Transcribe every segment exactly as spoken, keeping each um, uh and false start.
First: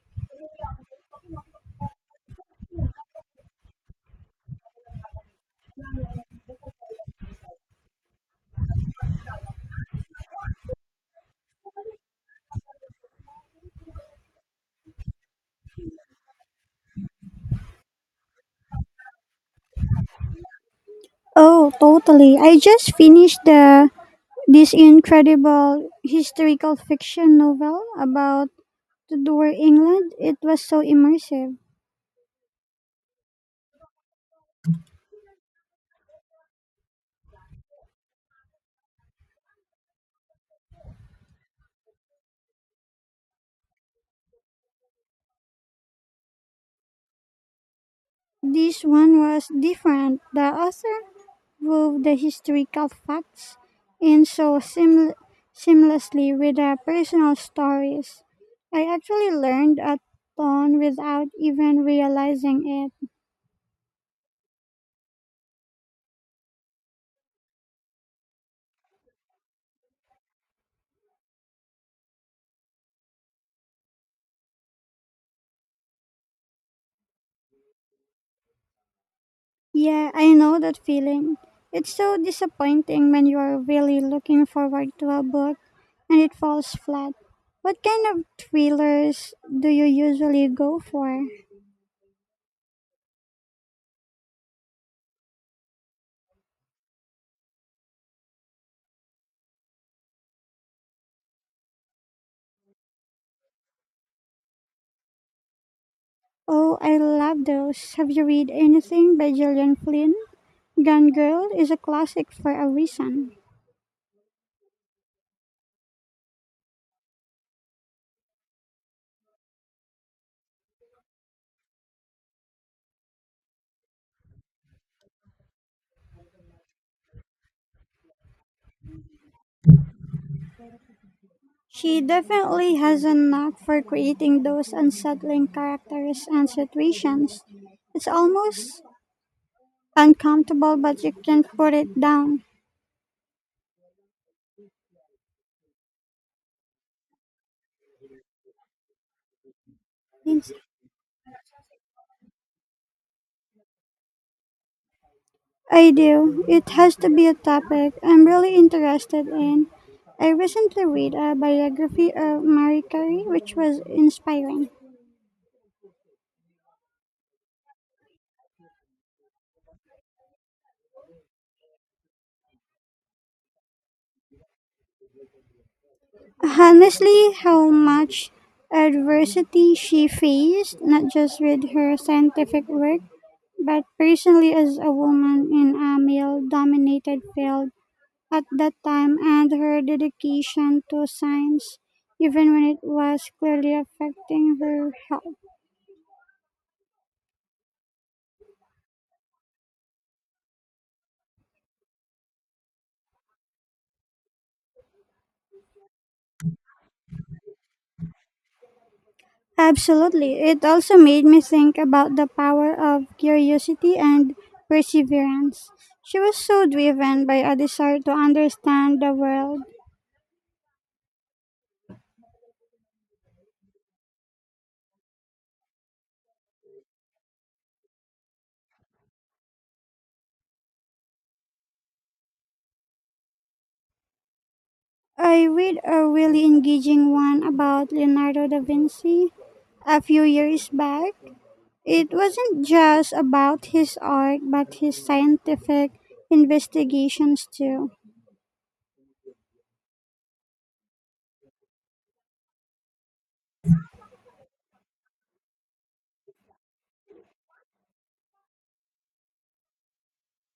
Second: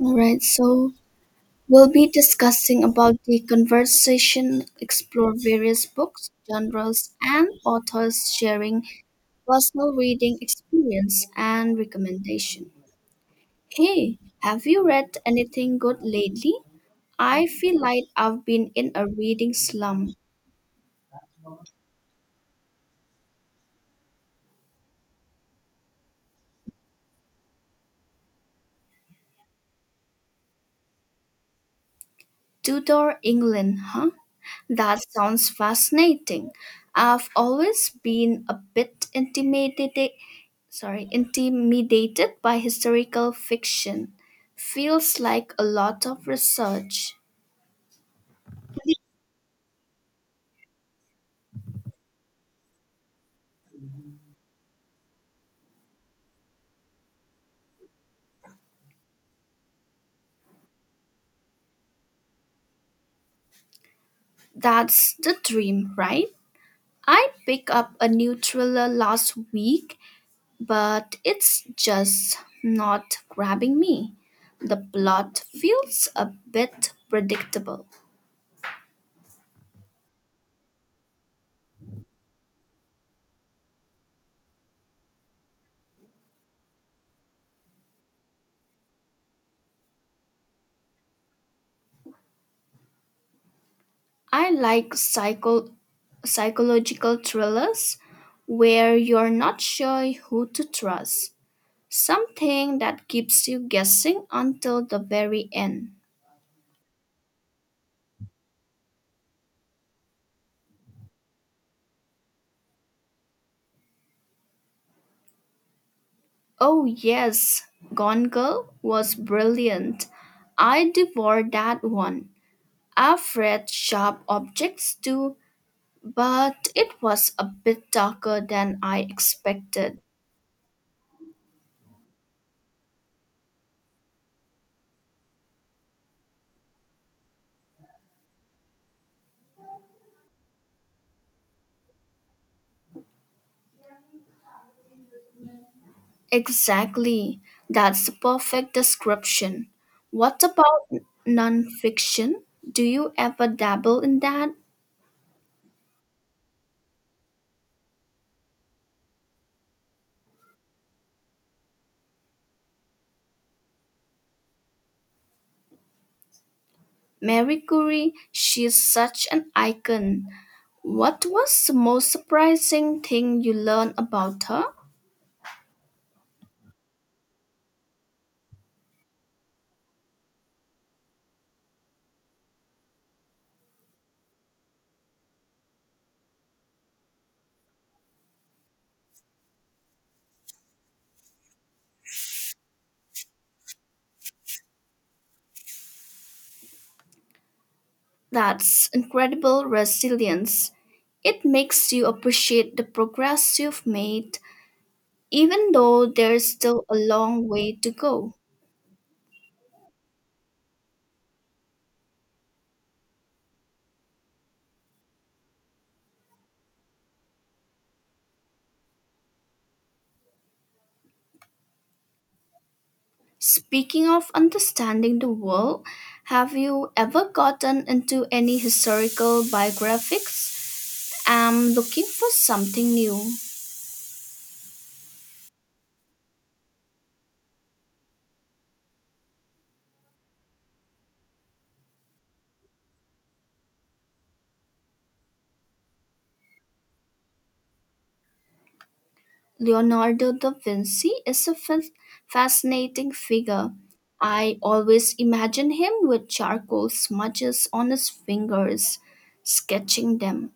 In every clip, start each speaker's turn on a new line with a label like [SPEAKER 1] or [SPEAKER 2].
[SPEAKER 1] All right, so we'll be discussing about the conversation, explore various books, genres, and authors sharing personal reading experience and recommendation. Hey, have you read anything good lately? I feel like I've been in a reading slump.
[SPEAKER 2] Oh, totally. I just finished the this incredible historical fiction novel about Tudor England. It was so immersive.
[SPEAKER 1] Tudor England, huh? That sounds fascinating. I've always been a bit intimidated sorry, intimidated by historical fiction. Feels like a lot of research.
[SPEAKER 2] This one was different. The author wove the historical facts in so seaml- seamlessly with the personal stories. I actually learned a ton without even realizing it.
[SPEAKER 1] That's the dream, right? I picked up a new thriller last week, but it's just not grabbing me. The plot feels a bit predictable.
[SPEAKER 2] Yeah, I know that feeling. It's so disappointing when you are really looking forward to a book and it falls flat. What kind of thrillers do you usually go for?
[SPEAKER 1] I like psycho- psychological thrillers where you're not sure who to trust. Something that keeps you guessing until the very end.
[SPEAKER 2] Oh, I love those. Have you read anything by Gillian Flynn? Gone Girl is a classic for a reason.
[SPEAKER 1] Oh, yes, Gone Girl was brilliant. I devoured that one. I've read Sharp Objects too, but it was a bit darker than I expected.
[SPEAKER 2] She definitely has a knack for creating those unsettling characters and situations. It's almost uncomfortable, but you can't put it down.
[SPEAKER 1] Exactly, that's the perfect description. What about nonfiction? Do you ever dabble in that?
[SPEAKER 2] I do. It has to be a topic I'm really interested in. I recently read a biography of Marie Curie, which was inspiring.
[SPEAKER 1] Mary Curie, she's such an icon. What was the most surprising thing you learned about her?
[SPEAKER 2] Honestly, how much adversity she faced, not just with her scientific work, but personally as a woman in a male dominated field at that time, and her dedication to science, even when it was clearly affecting her health.
[SPEAKER 1] That's incredible resilience. It makes you appreciate the progress you've made, even though there's still a long way to go.
[SPEAKER 2] Absolutely. It also made me think about the power of curiosity and perseverance. She was so driven by a desire to understand the world.
[SPEAKER 1] Speaking of understanding the world, have you ever gotten into any historical biographies? I'm looking for something new.
[SPEAKER 2] I read a really engaging one about Leonardo da Vinci a few years back. It wasn't just about his art, but his scientific investigations too.
[SPEAKER 1] Leonardo da Vinci is a fa- fascinating figure. I always imagine him with charcoal smudges on his fingers, sketching them.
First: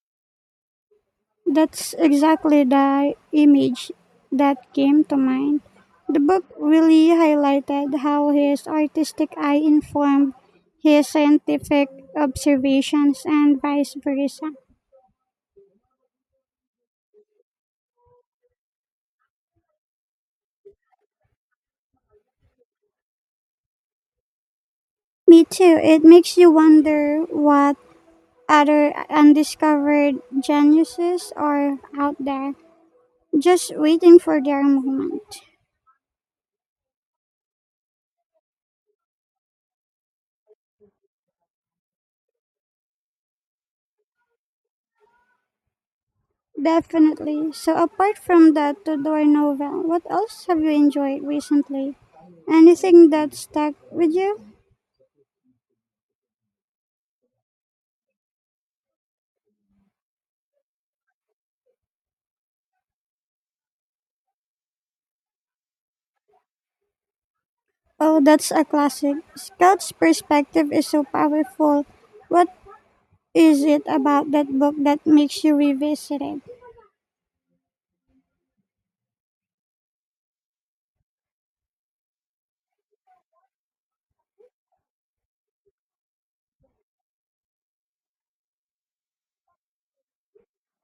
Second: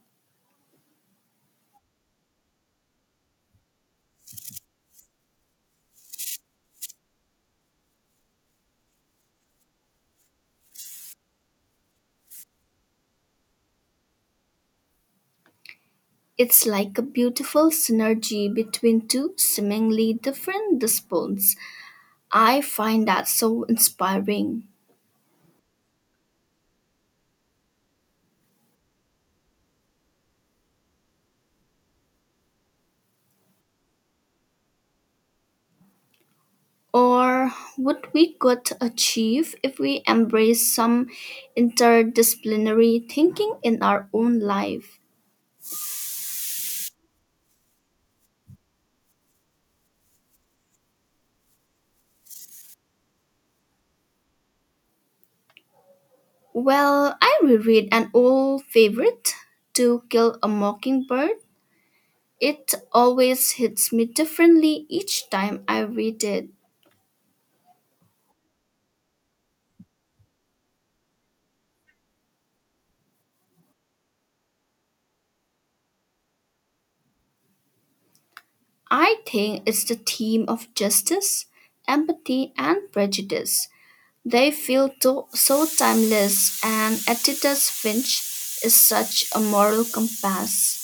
[SPEAKER 2] That's exactly the image that came to mind. The book really highlighted how his artistic eye informed his scientific observations and vice versa.
[SPEAKER 1] It's like a beautiful synergy between two seemingly different disciplines. I find that so inspiring.
[SPEAKER 2] Me too. It makes you wonder what other undiscovered geniuses are out there, just waiting for their moment.
[SPEAKER 1] Or what we could achieve if we embrace some interdisciplinary thinking in our own life.
[SPEAKER 2] Definitely. So, apart from that Todor novel, what else have you enjoyed recently? Anything that stuck with you?
[SPEAKER 1] Well, I reread an old favorite, To Kill a Mockingbird. It always hits me differently each time I read it.
[SPEAKER 2] Oh, that's a classic. Scout's perspective is so powerful. What is it about that book that makes you revisit it?
[SPEAKER 1] I think it's the theme of justice, empathy, and prejudice. They feel to- so timeless, and Atticus Finch is such a moral compass.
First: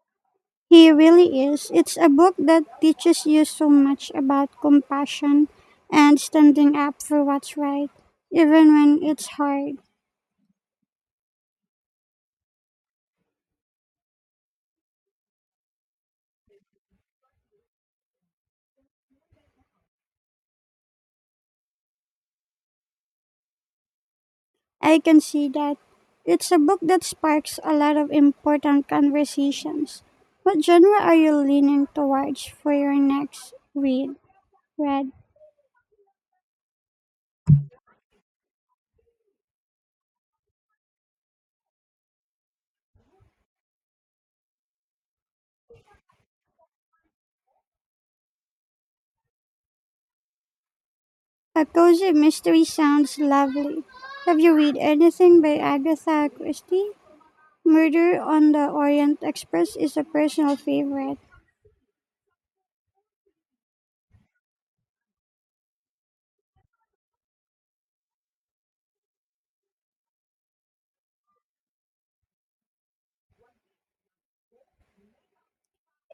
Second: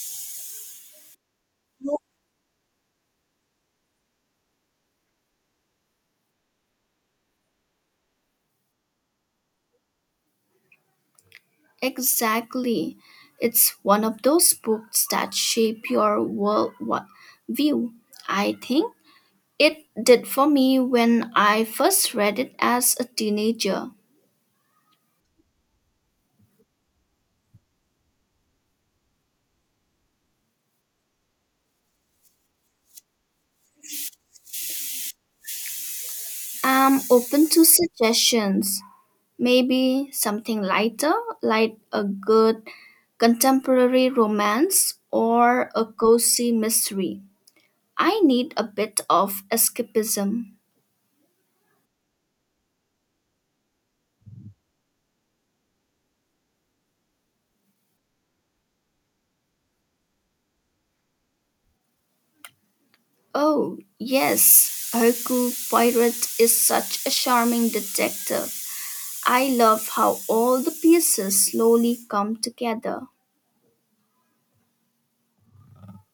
[SPEAKER 2] He really is. It's a book that teaches you so much about compassion and standing up for what's right, even when it's hard.
[SPEAKER 1] Exactly. It's one of those books that shape your world wa- view. I think it did for me when I first read it as a teenager.
[SPEAKER 2] I can see that. It's a book that sparks a lot of important conversations. What genre are you leaning towards for your next read? Read.
[SPEAKER 1] I'm open to suggestions. Maybe something lighter, like a good contemporary romance or a cozy mystery. I need a bit of escapism.
[SPEAKER 2] A cozy mystery sounds lovely. Have you read anything by Agatha Christie? Murder on the Orient Express is a personal favorite.
[SPEAKER 1] Oh, yes, Hercule Poirot is such a charming detective. I love how all the pieces slowly come together.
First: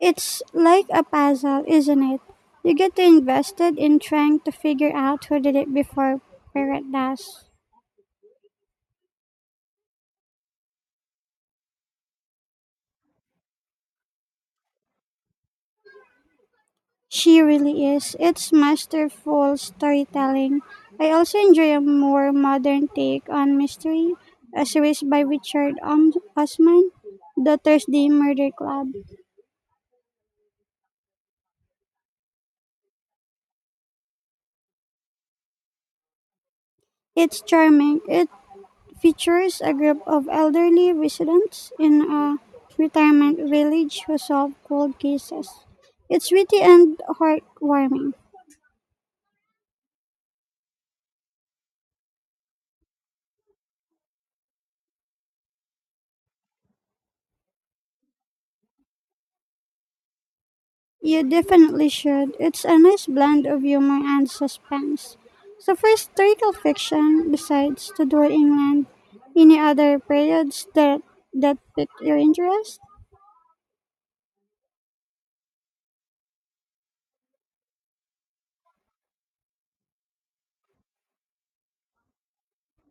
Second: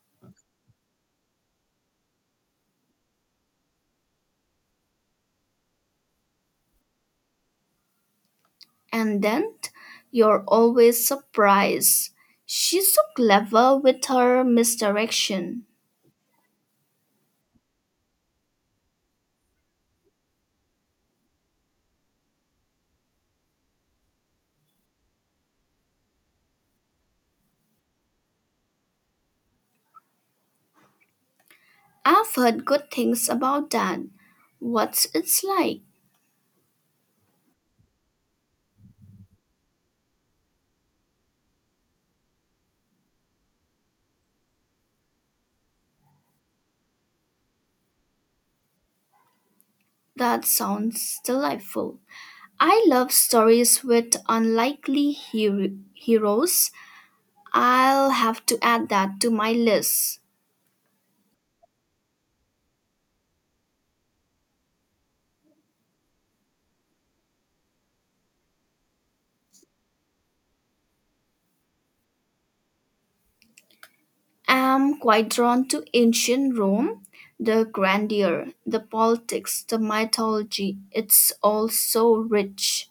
[SPEAKER 2] It's like a puzzle, isn't it? You get invested in trying to figure out who did it before Pirate does.
[SPEAKER 1] And then you're always surprised. She's so clever with her misdirection.
[SPEAKER 2] She really is. It's masterful storytelling. I also enjoy a more modern take on mystery, a series by Richard um- Osman, The Thursday Murder Club.
[SPEAKER 1] I've heard good things about that. What's it's like?
[SPEAKER 2] It's charming. It features a group of elderly residents in a retirement village who solve cold cases. It's witty and heartwarming.
[SPEAKER 1] That sounds delightful. I love stories with unlikely hero- heroes. I'll have to add that to my list.
[SPEAKER 2] You definitely should. It's a nice blend of humor and suspense. So for historical fiction, besides Tudor England, any other periods that that piqued your interest?
[SPEAKER 1] I'm quite drawn to ancient Rome, the grandeur, the politics, the mythology. It's all so rich.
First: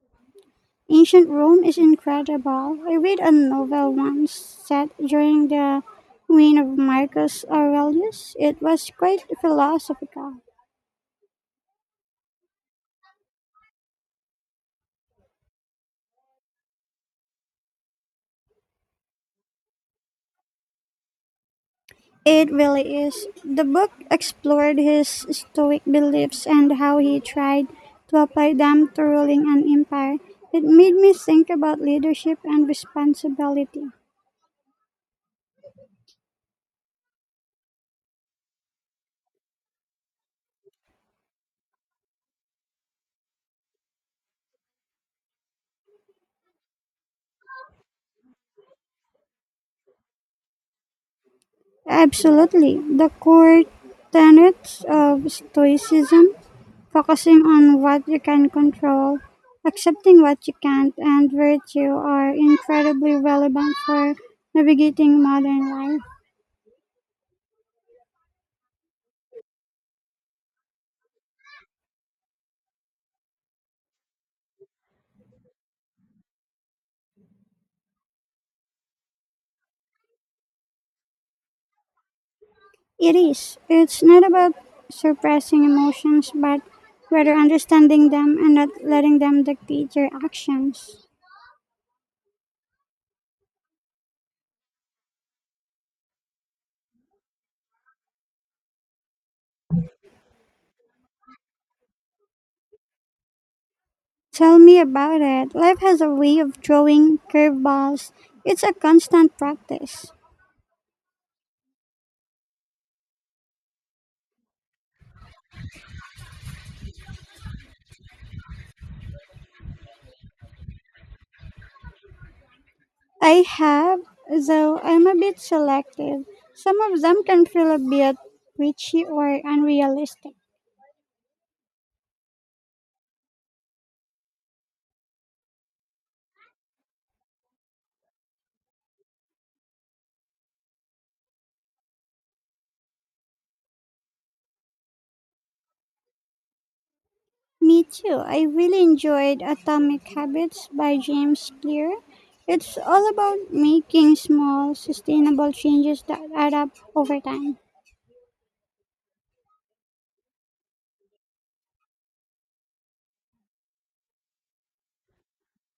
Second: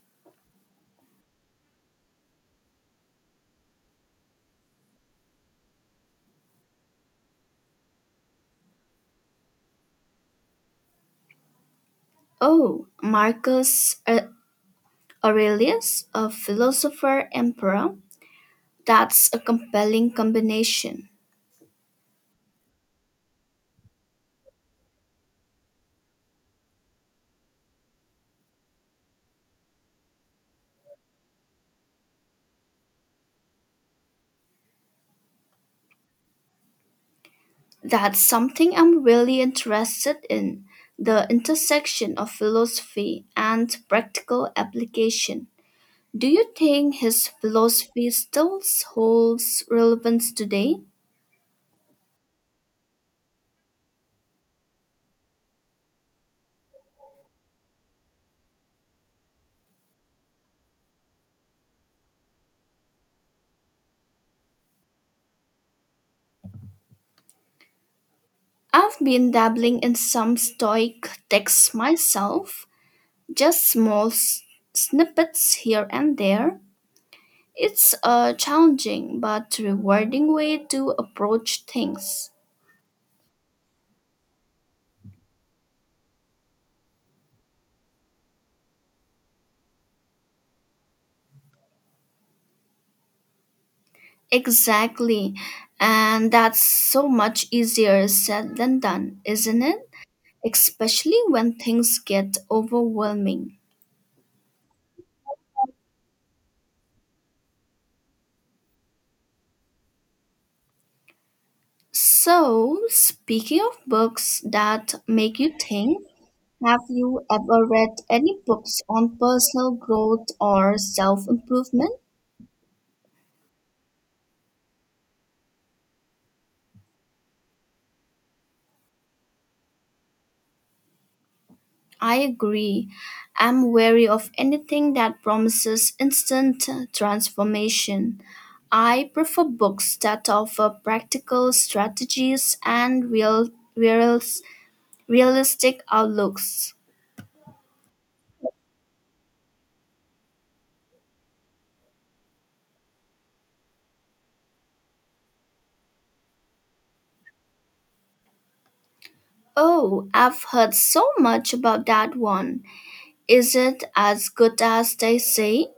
[SPEAKER 2] Ancient Rome is incredible. I read a novel once set during the reign of Marcus Aurelius. It was quite philosophical.
[SPEAKER 1] Oh, Marcus A- Aurelius, a philosopher emperor. That's a compelling combination.
[SPEAKER 2] It really is. The book explored his Stoic beliefs and how he tried to apply them to ruling an empire. It made me think about leadership and responsibility.
[SPEAKER 1] That's something I'm really interested in, the intersection of philosophy and practical application. Do you think his philosophy still holds relevance today?
[SPEAKER 2] Absolutely. The core tenets of Stoicism, focusing on what you can control, accepting what you can't, and virtue, are incredibly relevant for navigating modern life.
[SPEAKER 1] I've been dabbling in some Stoic texts myself, just small s- snippets here and there. It's a challenging but rewarding way to approach things.
[SPEAKER 2] It is. It's not about suppressing emotions, but rather understanding them and not letting them dictate your actions.
[SPEAKER 1] Exactly. And that's so much easier said than done, isn't it? Especially when things get overwhelming.
[SPEAKER 2] Tell me about it. Life has a way of throwing curveballs. It's a constant practice.
[SPEAKER 1] So, speaking of books that make you think, have you ever read any books on personal growth or self improvement?
[SPEAKER 2] I have, though I'm a bit selective. Some of them can feel a bit preachy or unrealistic.
[SPEAKER 1] I agree. I'm wary of anything that promises instant transformation. I prefer books that offer practical strategies and real, real realistic outlooks.
[SPEAKER 2] Me too. I really enjoyed Atomic Habits by James Clear. It's all about making small, sustainable changes that add up over time.
[SPEAKER 1] Oh, I've heard so much about that one. Is it as good as they say?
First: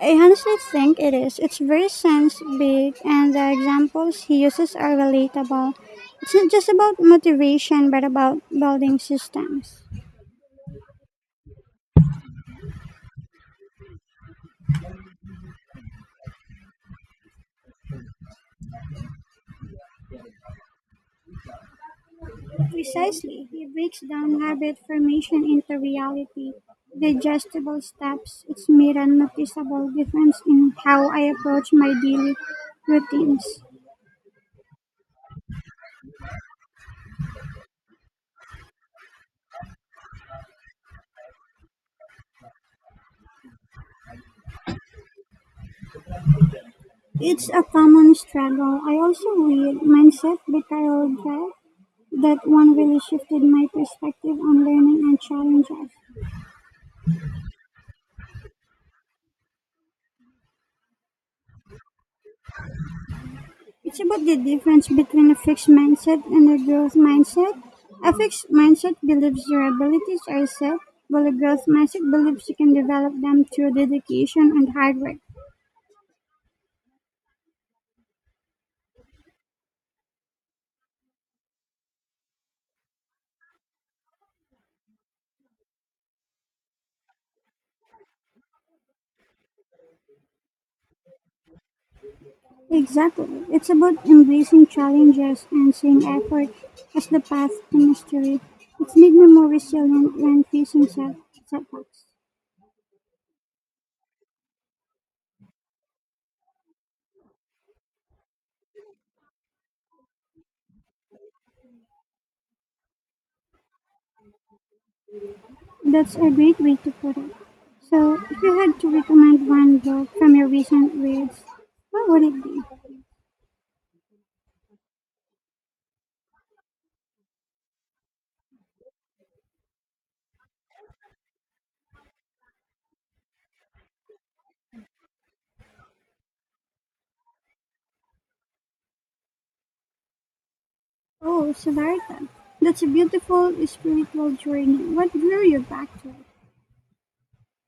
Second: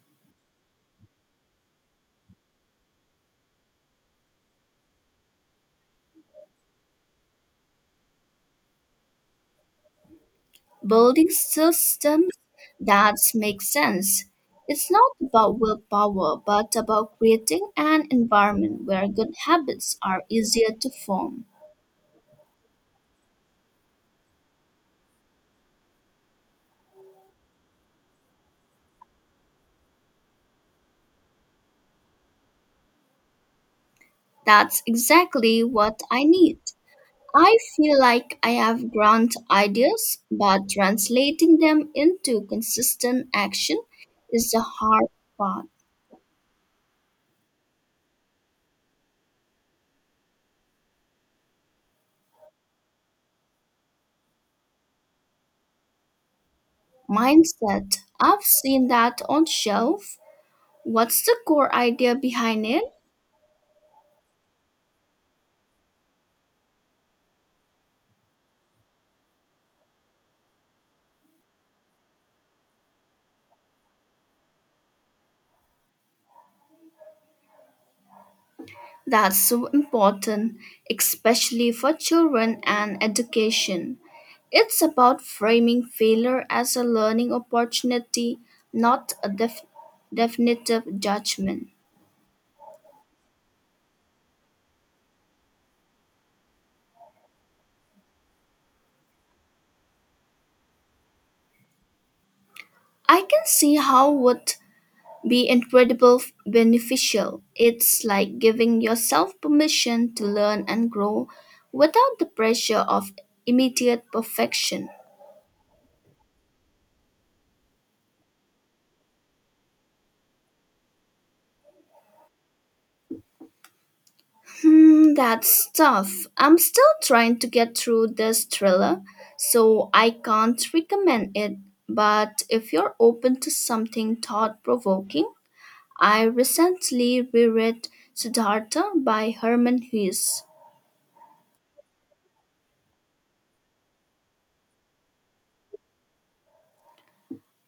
[SPEAKER 2] I honestly think it is. It's very sense big, and the examples he uses are relatable. It's not just about motivation, but about building systems.
[SPEAKER 1] Building systems that make sense. It's not about willpower, but about creating an environment where good habits are easier to form.
[SPEAKER 2] Precisely, he breaks down habit formation into reality, digestible steps. It's made a noticeable difference in how I approach my daily routines.
[SPEAKER 1] That's exactly what I need. I feel like I have grand ideas, but translating them into consistent action is the hard part.
[SPEAKER 2] It's a common struggle. I also read Mindset by Carol Dweck that one really shifted my perspective on learning and challenges.
[SPEAKER 1] Mindset. I've seen that on shelf. What's the core idea behind it?
[SPEAKER 2] It's about the difference between a fixed mindset and a growth mindset. A fixed mindset believes your abilities are set, while a growth mindset believes you can develop them through dedication and hard work.
[SPEAKER 1] That's so important, especially for children and education. It's about framing failure as a learning opportunity, not a def- definitive judgment.
[SPEAKER 2] Exactly. It's about embracing challenges and seeing effort as the path to mastery. It's made me more resilient when facing set- setbacks.
[SPEAKER 1] I can see how would be incredible f- beneficial. It's like giving yourself permission to learn and grow without the pressure of immediate perfection.
[SPEAKER 2] That's a great way to put it. So, if you had to recommend one book from your recent reads, what would it be?
[SPEAKER 1] Hmm, that's tough. I'm still trying to get through this thriller, so I can't recommend it. But if you're open to something thought provoking, I recently reread Siddhartha by Herman Hesse.
[SPEAKER 2] Oh, Siddhartha, that's a beautiful spiritual journey. What drew you back to it?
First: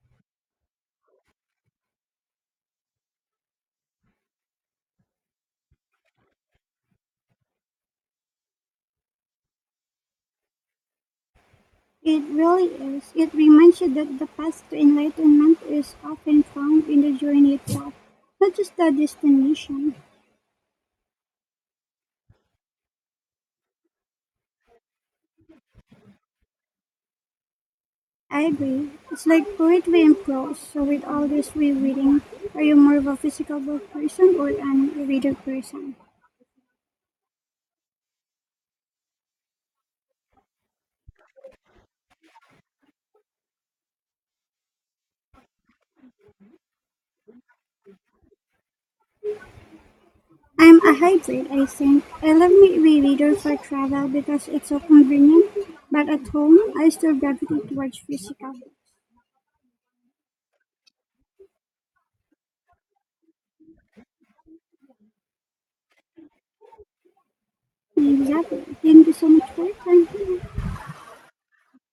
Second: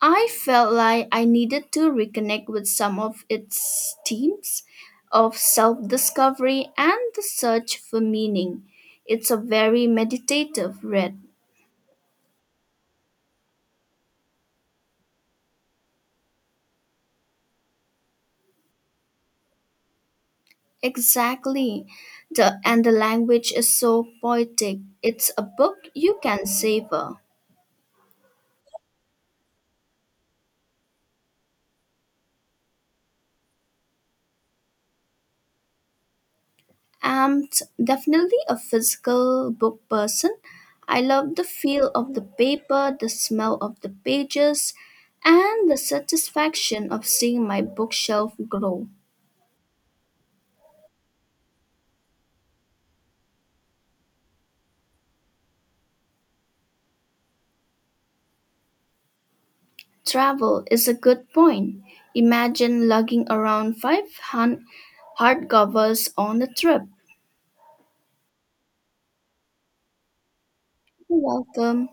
[SPEAKER 1] I felt like I needed to reconnect with some of its themes of self discovery and the search for meaning. It's a very meditative read.
[SPEAKER 2] It really is. It reminds you that the path to enlightenment is often found in the journey itself, not just the destination.
[SPEAKER 1] Exactly. The, and the language is so poetic. It's a book you can savor.
[SPEAKER 2] I agree. It's like poetry and prose. So, with all this rereading, are you more of a physical book person or an reader person?
[SPEAKER 1] I'm t- definitely a physical book person. I love the feel of the paper, the smell of the pages, and the satisfaction of seeing my bookshelf grow.
[SPEAKER 2] I'm a hybrid, I think. I love my rereader for travel because it's so convenient, but at home, I still gravitate towards physical.
[SPEAKER 1] Travel is a good point. Imagine lugging around five hun- hardcovers on a trip.
[SPEAKER 2] Exactly. Thank you so much for your time.
[SPEAKER 1] You're welcome.